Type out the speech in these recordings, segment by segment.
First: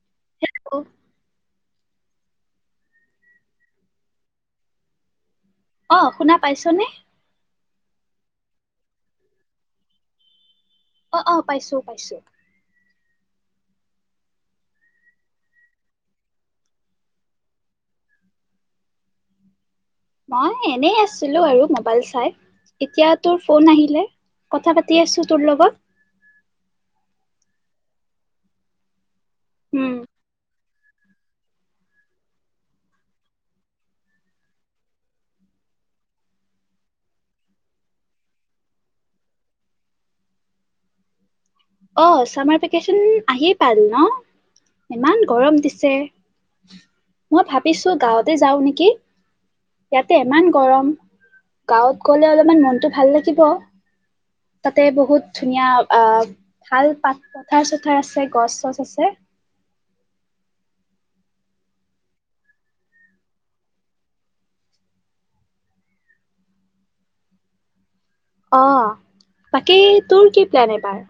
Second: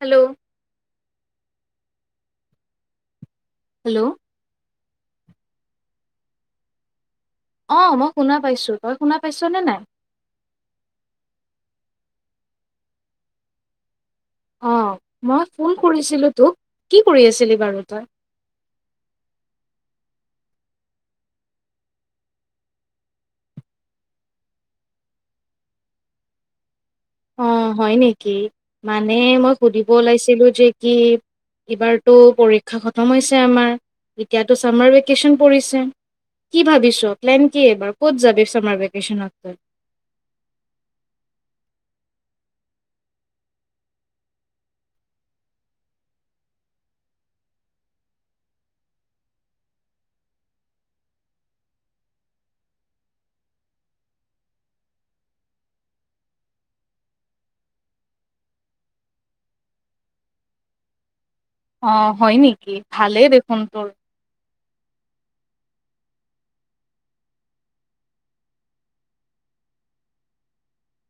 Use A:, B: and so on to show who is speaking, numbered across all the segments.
A: Hello.
B: অ
A: hello.
B: অ শুনা পাইছনে?
A: অ মই শুনা পাইছো, তই শুনা পাইছ নে নাই?
B: অ', অ' পাইছো, পাইছো।
A: অ মই ফোন কৰিছিলো তোক, কি কৰি আছিলি বাৰু তই।
B: মই এনে আছিলো আৰু মোবাইল চাই এতিয়া তোৰ ফোন আহিলে কথা পাতি আছো তোৰ লগত।
A: অ' হয় নেকি মান মানে মই সুধিব
B: উম
A: ওলাইছিলো যে কি এইবাৰটো পৰীক্ষা খতম হৈছে আমাৰ, এতিয়াতো চামাৰ ভেকেচন পৰিছে, কি ভাবিছ প্লেন কি? এইবাৰ ক'ত যাবি চামাৰ ভেকেচনত তই।
B: অহ ', ছামাৰ ভেকেচন আহি পাল ন, ইমান গৰম দিছে মই ভাবিছো গাঁৱতে যাও নেকি, ইয়াতে ইমান গৰম গাঁৱত গ'লে অলপমান মনটো ভাল লাগিব তাতে বহুত ধুনীয়া আহ ভাল পাত পথাৰ-চথাৰ আছে গছ-চছ আছে।
A: অহ ', হয় নেকি ভালেই দেখোন তোৰ।
B: অহ ', বাকী তোৰ কি প্লেন এইবাৰ?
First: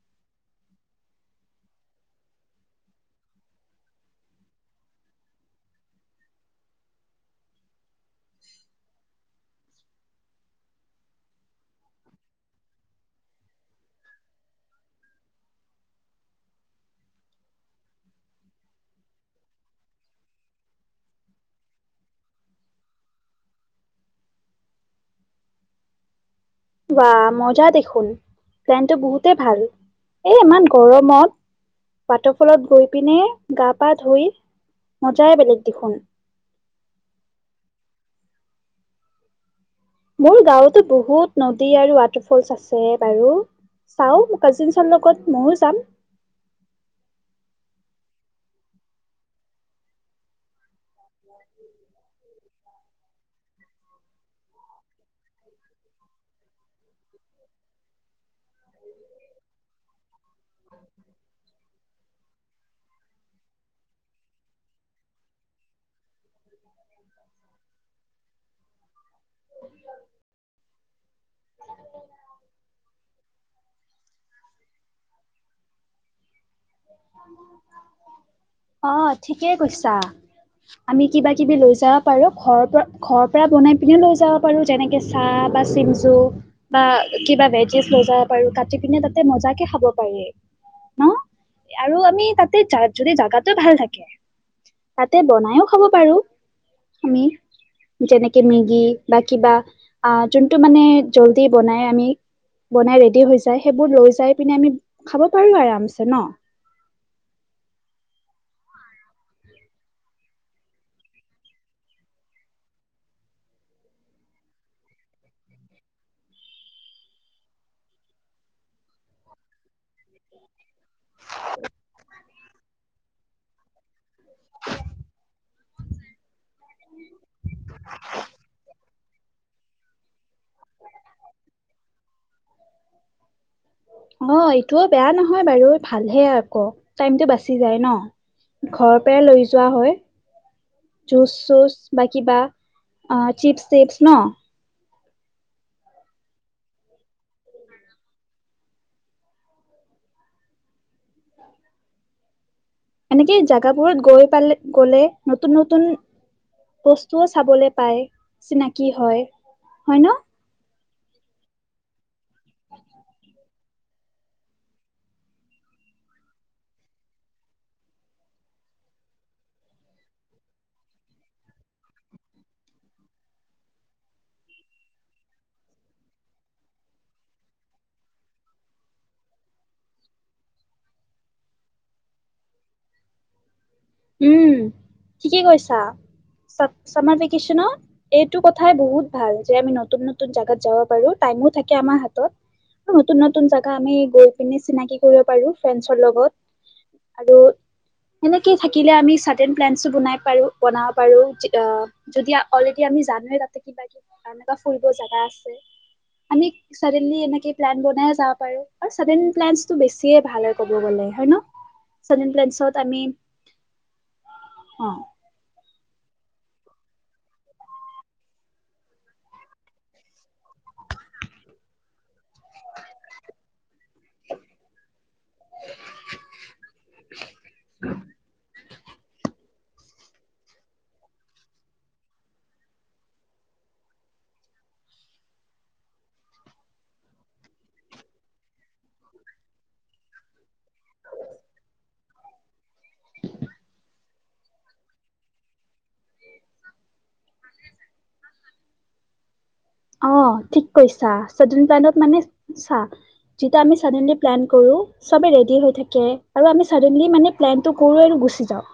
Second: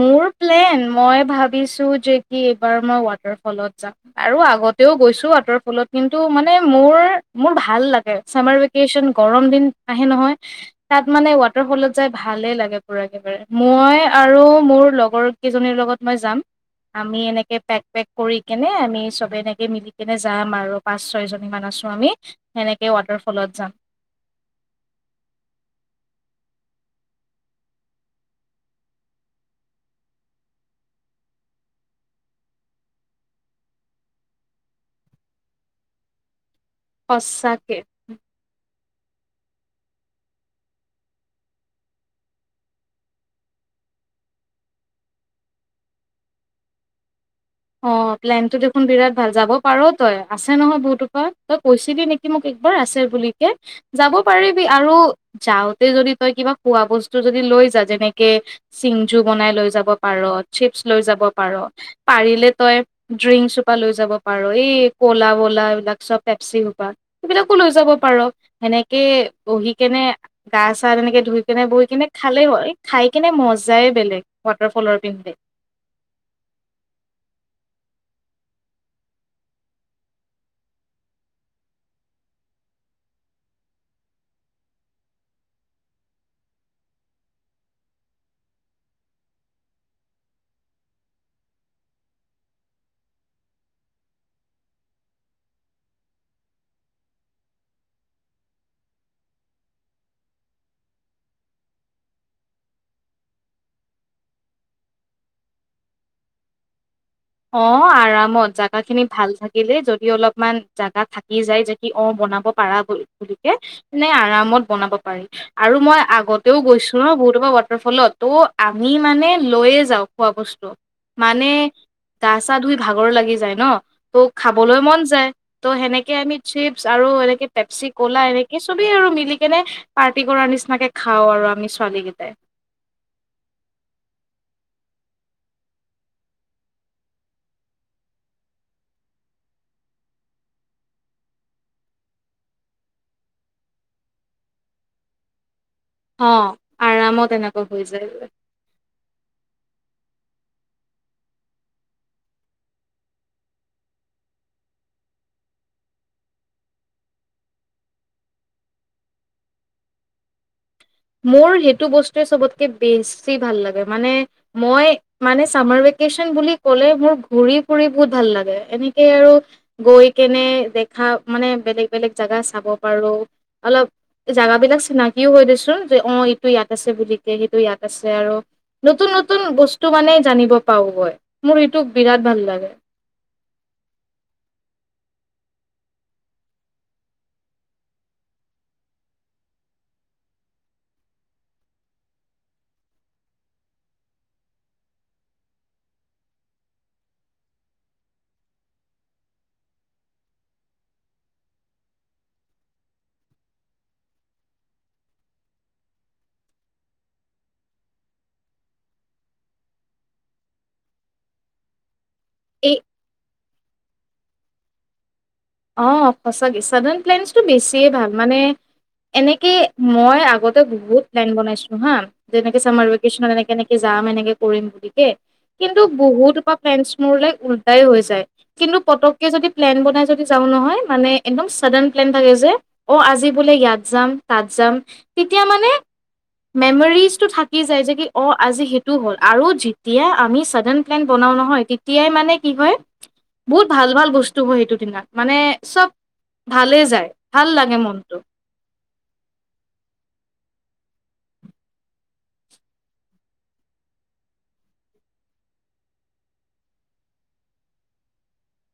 A: মোৰ প্লেন মই ভাবিছো যে, কি এইবাৰ মই ৱাটাৰফলত যাম আৰু আগতেও গৈছো ৱাটাৰ ফলত কিন্তু মানে মোৰ মোৰ ভাল লাগে চামাৰ ভেকেচন গৰম দিন আহে নহয়, তাত মানে ৱাটাৰফলত যাই ভালেই লাগে পোৰা একেবাৰে মই আৰু মোৰ লগৰ কেইজনীৰ লগত মই যাম, আমি এনেকে পেক - পেক কৰি কিনে আমি চবে এনেকৈ মিলি কেনে যাম আৰু পাঁচ ছয়জনীমান আছো আমি সেনেকৈ ৱাটাৰফলত যাম।
B: ৱাহ মজা দেখোন প্লেনটো বহুতেই ভাল, এ ইমান গৰমত ৱাটাৰফলত গৈ পিনে গা পা ধুই মজাই বেলেগ দেখোন।
A: সচাকে।
B: মোৰ গাৱতে বহুত নদী আৰু ৱাটাৰ ফলছ আছে বাৰু, চাও কাজিনচৰ লগত ময়ো যাম।
A: অহ ', প্লেন টো দেখোন বিৰাট ভাল যাব পাৰ তই আছে নহয় বহটোপা, তই কৈছিলি নেকি মোক একবাৰ আছে বুলিকে যাব পাৰিবি আৰু যাওতে যদি তই কিবা খোৱা বস্তু যদি লৈ যা যেনেকে চিংজু বনাই লৈ যাব পাৰ চিপছ লৈ যাব পাৰ। পাৰিলে তই ড্ৰিংক চোপা লৈ যাব পাৰ, এই ক'লা ব'লা এইবিলাক চব পেপচি সোপা সেইবিলাকো লৈ যাব পাৰ, সেনেকে বহি কেনে গা-চা এনেকে ধুই কেনে বহি কেনে খালে হ'ল, খাই কেনে মজ যায় বেলেগ ৱাটাৰফলৰ পিন্ধে।
B: অহ ', অহ', ঠিকে কৈছা, আমি কিবা-কিবি লৈ যাব পাৰো। ঘৰৰ পৰা, ঘৰৰ পৰা বনাই পিনে লৈ যাব পাৰো, যেনেকে চাহ বা চিমজু বা কিবা ভেজিছ লৈ যাব পাৰো কাটি পিনে তাতে মজা কে খাব পাৰি, ন। আৰু আমি তাতে জাগ যদি জাগাটো ভাল থাকে তাতে বনাইও খাব পাৰো, আমি যেনেকে মেগি বা কিবা যোনটো মানে জল্দি বনাই আমি বনাই ৰেডি হৈ যায় সেইবোৰ লৈ যাই পিনে আমি খাব পাৰো আৰাম চে। ন।
A: অহ ', আৰামত জাগা খিনি ভাল থাকিলে যদি অলপমান জাগা থাকি যায় যদি অহ', বনাব পাৰা বুলি- বুলিকে নে আৰামত বনাব পাৰি আৰু মই আগতেও গৈছো ন বহুতপ ৱাটাৰফলত' তুহ আমি মানে লৈয়ে যাও খোৱা বস্তু। মানে গা-চা ধুই ভাগৰ লাগি যায়, ন। অহ ', খাবলৈ মন যায় তহ' সেনেকে আমি চিপচ আৰু এনেকে পেপচি ক'লা এনেকে চবেই আৰু মিলি কেনে খতি কৰাৰ নিচিনাকে খাও আৰু আমি ছোৱালীকেইটাই।
B: টো বেয়া নহয় বাৰু ভালহে আকৌ টাইমটো বাচি যায় ন ঘৰৰ পৰাই লৈ যোৱা হয় জুচ চুচ বা কিবা অহ ', চিপচ টিপছ ন।
A: অহ ', আৰামত এনেকুৱা হৈ যায়।
B: এনেকে জোগাবোৰত গৈ পালে, গ'লে নতুন নতুন বস্তুও চাবলে পায় চিনাকি হয় - হয় ন।
A: মোৰ সেইটো বস্তুৱে চবতকে বেছি ভাল লাগে, মানে মই মানে চামাৰ ভেকেচন বুলি ক'লে মোৰ ঘুৰি ফুৰি বহুত ভাল লাগে এনেকে আৰু গৈ কেনে দেখা মানে বেলেগ - বেলেগ জাগা চাব পাৰো, অলপ জোগাবিলাক চিনাকিও হয় দে চোন। অহ ', ইটো ইয়াত আছে বুলিকে, সেইটো ইয়াত আছে আৰু নতুন নতুন বস্তু মানে জানিব পাওগৈ মোৰ সেইটোক বিৰাট ভাল লাগে।
B: উম, ঠিকে কৈছা চা চামাৰ ভেকেচনত এইটো কথাই বহুত ভাল যে আমি নতুন - নতুন জাগাত যাব পাৰো, টাইমো থাকে আমাৰ হাতত নতুন নতুন জাগা আমি গৈ পি চিনাকি কৰিব পাৰো, ফ্ৰেডছৰ লগত আৰু এনেকে থাকিলে আমি চাডেন প্লেনচো বনাই পাৰো, বনাব পাৰো যি অহ' যদি অল'ৰেদি আমি জামেই তাতে কিবা কিব এনাকা ফুৰিব জাগা আছে, আমি চাডেনলি এনেকে প্লেন বনাই যাব পাৰো বা চাদেনলী প্লেনচটো বেছিয়ে ভাল হয় ক'ব গ'লে হয়, ন।
A: এই
B: সাধ্ৰসত আমি [inaudible] অহ ',
A: অহ ', সচাকে চাদাৰন প্লেনছটো বেছিয়ে ভাল মানে এনেকে মই আগতে বহুত প্লেন বনাইছো হা যেনেকে চামাৰ ভেকেশচনত এনেকে এনেকে যাম এনেকে কৰিম বুলি কে কিন্তু বহুতপ ফে মোৰল উলতাই হৈ যায় কিন্তু পতককে যদি প্লেন বনাই যদি যাও নহয় মানে একদম চাদেন প্লেন থাকে যে অহ ', আজি বোলে ইয়াত যাম তাত যাম তেতিয়া মানে মেমৰিজটো থাকি যায় যে কি অহ ', আজি সেইটো হ'ল আৰু যেতিয়া আমি চাদেন প্লেন বনাও নহয় তেতিয়াই মানে কি হয় বহুত ভাল ভাল বস্তু হয় সেইটো দিনা। মানে চব ভালেই যায়। ভাল লাগে মনটো।
B: অ' ঠিক কৈছা চাদেন প্লেনত মানে চা যিতা আমি চডেনলি প্লেন কৰো চবে ৰেডি হৈ থাকে আৰু আমি চডেনলি মানে প্লেনটো কৰো আৰু গুচি যাওঁ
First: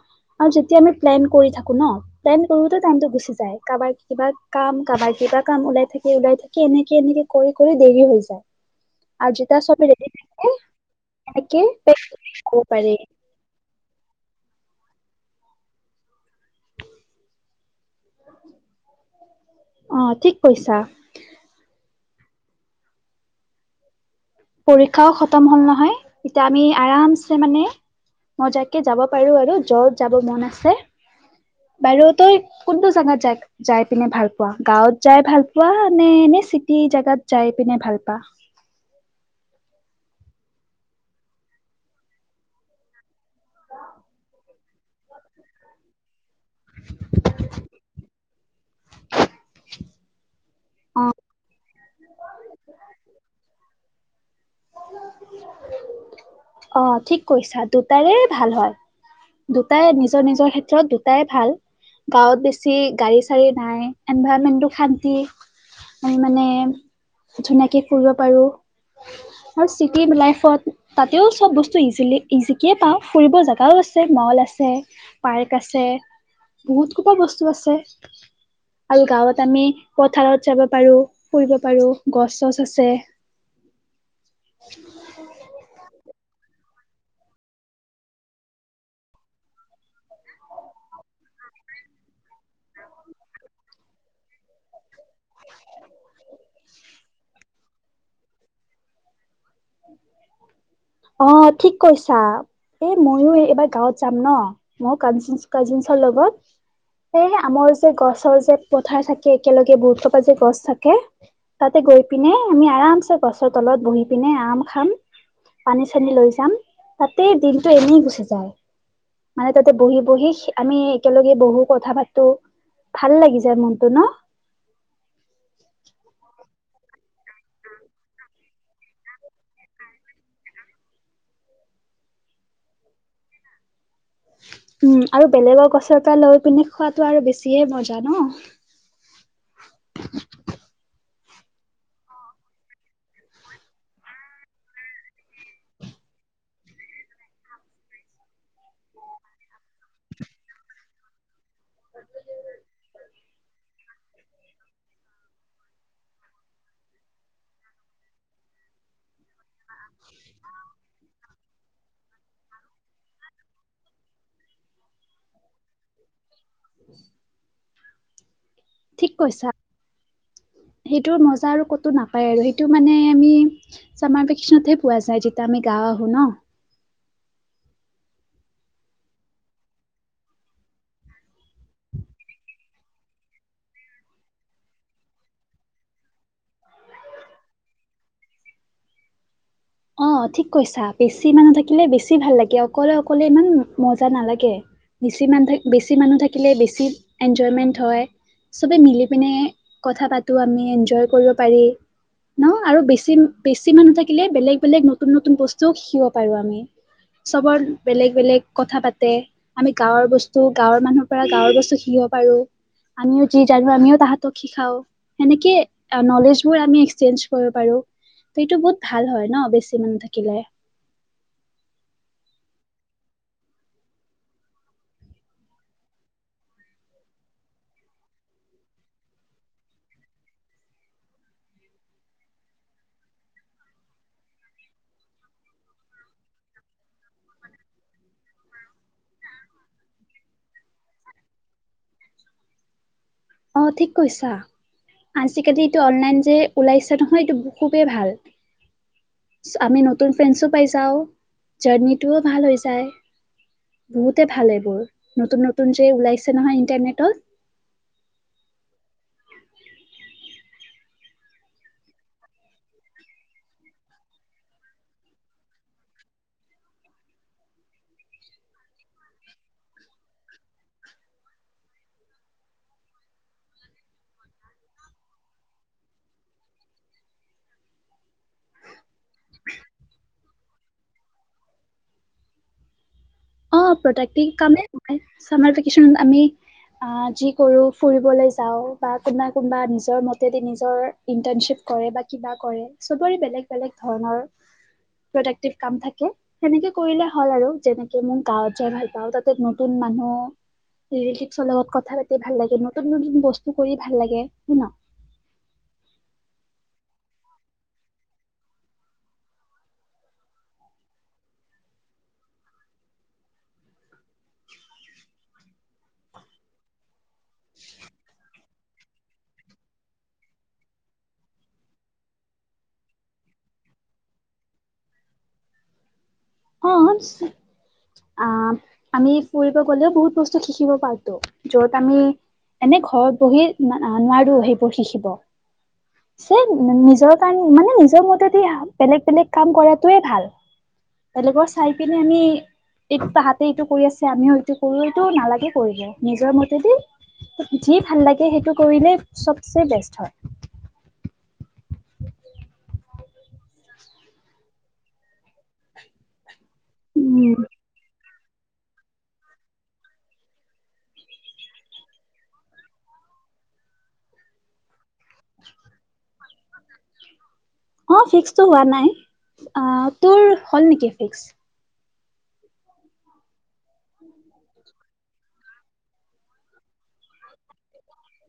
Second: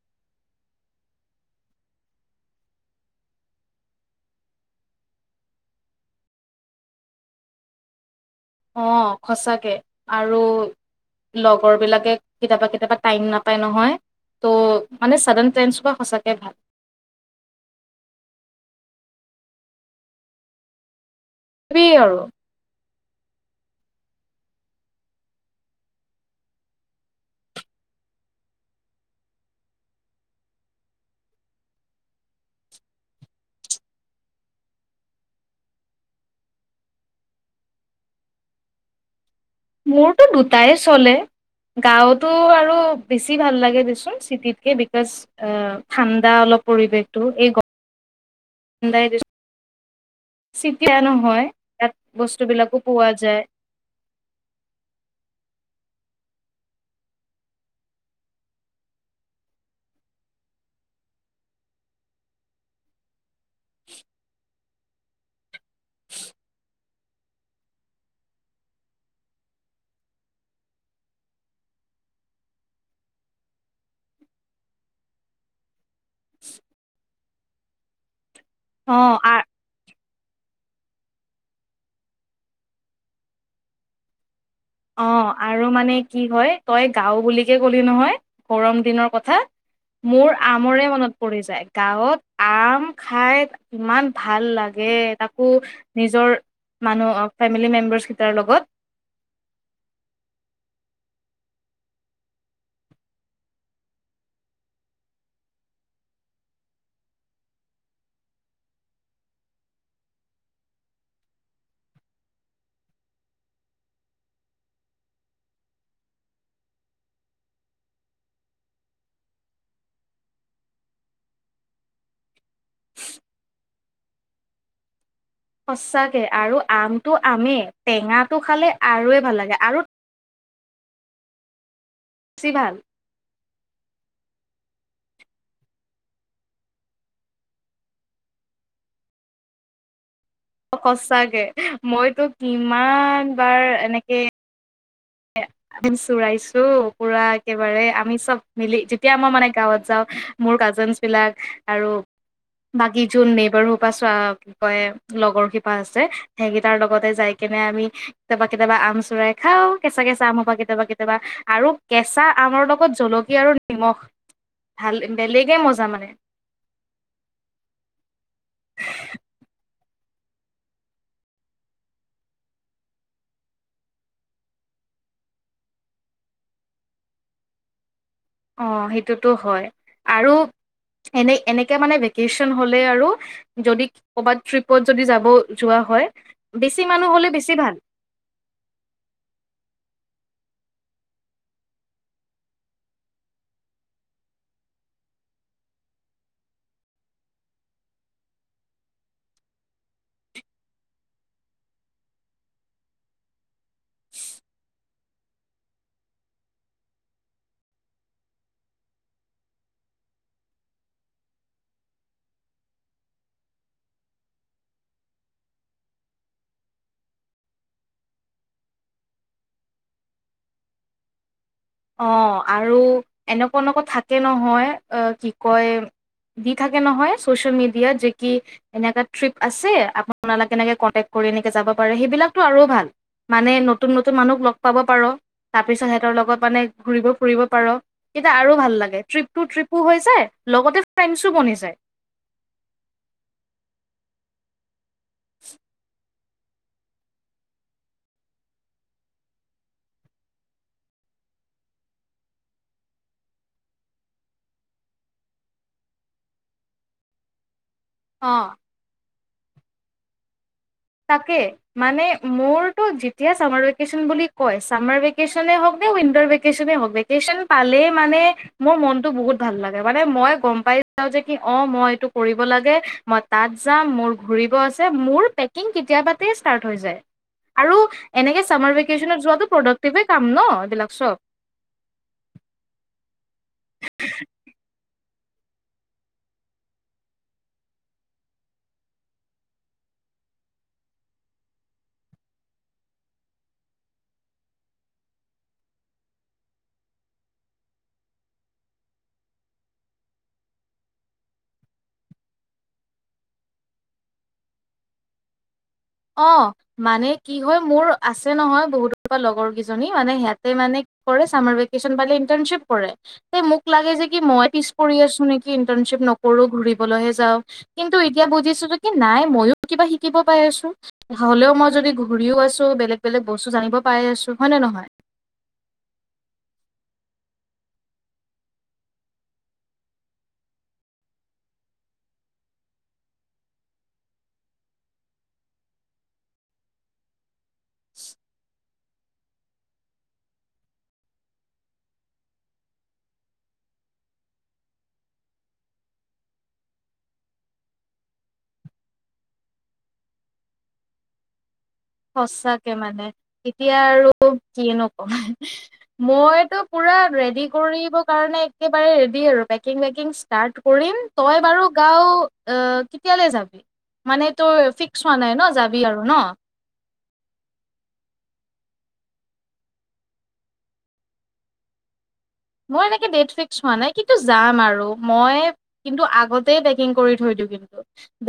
B: আৰু যেতিয়া আমি প্লেন কৰি থাকো ন প্লেন কৰোতে টাইমটো গুচি যায় কাৰোবাৰ কিবা কাম কাৰোবাৰ কিবা কাম ওলাই থাকি ওলাই থাকি এনেকে এনেকে কৰি দেৰি হৈ যায়।
A: অ
B: আৰু যেতিয়া
A: সঁচাকে
B: চবে ৰেডি
A: আৰু
B: থাকে এনেকে
A: লগৰ বিলাকে
B: ক'ব
A: কেতিয়াবা
B: পাৰি
A: কেতিয়াবা টাইম নাপায় নহয় ত' মানে চডেন প্লেনচ হোৱা সঁচা কে ভাল।
B: অ' ঠিক কৈছা।
A: কি আৰু।
B: পৰীক্ষাও খতম হ'ল নহয় এতিয়া আমি আৰামছে মানে মজাককে যাব পাৰো আৰু যত যাব মন আছে বাৰু তই কোনটো জাগাত যাই পিনে ভাল পোৱা গাঁৱত যাই ভাল পোৱা নে এনে চিটি জাগাত যাই পিনে ভাল পোৱা।
A: মোৰতো দুটাই চলে গাঁৱতো আৰু বেছি ভাল লাগে দেচোন চিট বিকজ অ' ঠাণ্ডা অলপ পৰিৱেশটো এই এ [inaudible]
B: [inaudible]
A: চিতিয়া
B: অ
A: নহয়। ইয়াত বস্তুবিলাকো পোৱা যায়।
B: অ' ঠিক কৈছা দুটাৰে ভাল হয় দুটাই নিজৰ নিজৰ ক্ষেত্ৰত দুটাই ভাল গাঁৱত বেছি গাড়ী [inaudible] শান্তি মানে ধুনীয়াকে ফুৰিব পাৰো আৰু চিটি লাইফত তাতেও চব বস্তু ইজিলি ইজিকে পাওঁ ফুৰিব জোগাও আছে মল আছে পাৰ্ক আছে বহুত সোপা বস্তু আছে।
A: অ
B: আল
A: আ
B: গাঁৱত আমি পথাৰত যাব পাৰো ফুৰিব পাৰো গছ চছ আছে
A: অ' আৰু মানে কি হয় তই গাঁও বুলিকে ক'লি নহয় গৰম দিনৰ কথা মোৰ আমৰে মনত পৰি যায় গাঁৱত আম খাই ইমান ভাল লাগে। তাকো নিজৰ মানুহ ফেমিলি মেম্বাৰচ তাৰ লগত
B: অ' ঠিক কৈছা এই ময়ো এইবাৰ গাঁৱত যাম ন মই কাজিন কাজিনছৰ লগত এই আমাৰ যে গছৰ যে পথাৰ থাকে একেলগে বহুত সোপা যে গছ থাকে তাতে গৈ পিনে আমি আৰামছে গছৰ তলত বহি পিনে আম খাম পানী চানী লৈ যাম তাতে দিনটো এনেই গুচি যায় মানে তাতে বহি বহি আমি একেলগে বহো কথা পাতো ভাল লাগি যায় মনটো ন
A: সঁচাকৈ আৰু আমটো আমেই টেঙাটো খালে আৰুে ভাল লাগে আৰু চিভাল
B: উম আৰু বেলেগৰ গছৰ পৰা লৈ পিনে খোৱাতটো আৰু বেছিয়ে মজা ন
A: সচাঁকে মইতো কিমান বাৰ এনেকে আম চুৰাইছো পুৰা একেবাৰে আমি চব মিলি যেতিয়া আমাৰ মানে গাঁৱত যাও মোৰ কাজেনচ্ বিলাক আৰু বাকী যোন নেবাৰ সোপা চ বে লগৰ শিপা আছে সেইকেইটাৰ লগতে যাই কিনে আমি কেতিয়াবা, কেতিয়াবা আম চোৰাই খাও। কেচা, কেচা আমৰ পৰা কেতিয়াবা, কেতিয়াবা আৰু কেচা। আমৰ লগত জলকীয়া আৰু নিমখ, ভাল বেলেগে মজা মানে।
B: [inaudible] ঠিক কৈছা সেইটোৰ মজা আৰু ক'তো নাপায় আৰু সেইটো মানে আমি চামাৰ ভেকশ্যনতহে পোৱা যায় যেতিয়া আমি গাওঁ আহো নহ।
A: অ' সেইটোতো হয় আৰু এনে এনেকে মানে ভেকেশ্যন হ'লে আৰু যদি ক'ৰবাত ট্ৰিপত যদি যাব যোৱা হয় বেছি মানুহ হ'লে বেছি ভাল।
B: অ' ঠিক কৈছা বেছি মানুহ থাকিলে বেছি ভাল লাগে, অকলে অকলে ইমান মজা নালাগে বেছি মানুহ থাক বেছি মানুহ থাকিলে বেছি এনজয়মেন্ট হয় চবে মিলি পিনে কথা পাতো আমি এনজয় কৰিব পাৰি নহ আৰু বেছি, বেছি মানুহ থাকিলে বেলেগ বেলেগ নতুন নতুন বস্তুও শিকিব পাৰোঁ আমি, চবৰ বেলেগ বেলেগ কথা পাতে আমি গাঁৱৰ বস্তু গাঁৱৰ মানুহৰ পৰা গাঁৱৰ বস্তু শিকিব পাৰো, আমিও যি জানো আমিও তাহতক শিকাওঁ সেনেকে নলেজ বোৰ আমি এক্সচেঞ্জ কৰিব পাৰোঁ ত এইটো বহুত ভাল হয় নহ। বেছি মন থাকিলে।
A: অ' আৰু এনেকুৱা এনেকুৱা থাকে নহয় আ কি কয় দি থাকে নহয় ছ'চিয়েল মিডিয়াত যে কি এনেকুৱা ট্ৰিপ আছে আপোনালাগে এনেকে কণ্টেক্ট কৰি এনেকে যাব পাৰে সেইবিলাকতো আৰু ভাল মানে নতুন, নতুন মানুহক লগ পাব পাৰ তাৰ পিছত সেহঁতৰ লগত মানে ঘুৰিব-ফুৰিব পাৰ তেতিয়া আৰু ভাল লাগে। ট্ৰিপটো ট্ৰিপো হৈ যায়, লগতে ফ্ৰেণ্ডছো বনি যায়।
B: অ', ঠিক কৈছা। আজিকালি এইটো অনলাইন যে ওলাইছে নহয় এইটো খুবেই ভাল। আমি নতুন ফ্ৰেণ্ডছো পাই যাওঁ, জাৰ্ণিটোও ভাল হৈ যায়। বহুতে ভাল এইবোৰ নতুন-নতুন যে ওলাইছে নহয় ইণ্টাৰনেটত।
A: অ'। তাকে, মানে মোৰতো যেতিয়া চামাৰ ভেকেশ্যন বুলি কয়, চামাৰ ভেকেশ্যনই হওঁক নে উইণ্টাৰ ভেকেশ্যনেই হওঁক, ভেকেশ্যন পালেই মানে মোৰ মনটো বহুত ভাল লাগে। মানে মই গম পাই যাওঁ যে কি অ', মই এইটো কৰিব লাগে, মই তাত যাম, মোৰ ঘূৰিব আছে, মোৰ পে কিং কেতিয়াবাটে ষ্টাৰ্ট হৈ যায়। আৰু এনেকে চামাৰ ভেকে শ্যনত যোৱাটো প্ৰডাক্টিভে কাম ন। বিলাক চব
B: অ', প্ৰডাক্টিভ কামে হয়। চামাৰ ভেকেশ্যন আমি আ যি কৰো ফুৰিবলৈ যাও বা কোনোবা, কোনোবা নিজৰ মতেদি নিজৰ ইন্টাৰ্নশ্বিপ কৰে বা কিবা কৰে চবৰে বেলেগ বেলেগ ধৰণৰ প্ৰডাক্টিভ কাম থাকে। সেনেকে কৰিলে হ'ল আৰু যেনে নেকে মোৰ গাঁৱত যাই ভাল পাওঁ, তাতে নতুন মানুহ, ৰিলেটিভছৰ লগত কথা পাতি ভাল লাগে। নতুন নতুন বস্তু কৰি ভাল লাগে, হয় ন।
A: অ', মানে কি হয় মোৰ আছে নহয় বহুত লগৰ কেইজনী, মানে সিহাতে মানে কৰে চামাৰ ভেকেশ্যন পালে ইণ্টাৰ্নশ্বিপ কৰে, মোক লাগে যে কি মই পিছ পৰি আছো নেকি ইণ্টাৰ্নশ্বিপ নকৰো ঘুৰিবলৈহে যাওঁ। কিন্তু এতিয়া বুজিছো কি নাই মইও কিবা শিকিব পাই আছো। হ'লেও মই যদি ঘূৰিও আছো, বেলেগ বেলেগ বস্তু জানিব পাই আছো হয়নে নহয়?
B: অ', আ আমি ফুৰিব গলেও বহুত বস্তু শিকিব পাৰতো, য'ত আমি এনে ঘৰত বহি নো-ৱা-নোৱাৰো সেইবোৰ শিকিব। চেম নিজৰ কাৰ মানে নিজৰ মতে দি হাম বেলেগ, বেলেগ কাম কৰাটোৱে ভাল। বেলেগৰ চাই পিনে আমি এইটো তাহাতে এইটো কৰি আছে আমিও এইটো কৰো, এইটো নালাগে কৰিব, নিজৰ মতেদি যি ভাল লাগে সেইটো কৰিলে চবছে বেষ্ট হয়।
A: সচাকে মানে, এতিয়া আৰু কি নকম মই। পুৰা
B: উম
A: ৰেডি কৰিব কাৰণে একেবাৰে ৰেডি আৰু পেকিং ৱেকিং ষ্টাৰ্ট কৰিম, তই বাৰু গাওঁ আ কেতিয়ালৈ যাবি? মানে তই ফিক্স হোৱা নাই ন যাবি আৰু নহ।
B: অ' ফিক্সটো হোৱা নাই। আ, তোৰ হ'ল নেকি ফিক্স?
A: মই এনেকে ডেট ফিক্স হোৱা নাই, কিন্তু যাম আৰু, মই কিন্তু আগতে পেকিং কৰি থৈ দিওঁ কিন্তু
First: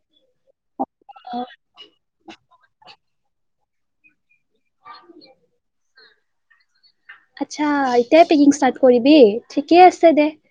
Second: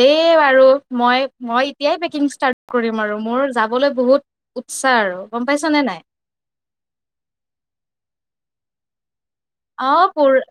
A: দেই। [unintelligible] বাৰু মই, মই এতিয়াই পেকিং ষ্টাৰ্ট কৰিম। আৰু মোৰ যাবলৈ বহুত উৎসাহ আৰু গম পাইছ নে নাই?
B: আচ্ছা এতিয়াই পেকিং ষ্টাৰ্ট কৰিবি? ঠিকে
A: অ'
B: আছে দে
A: কোৰ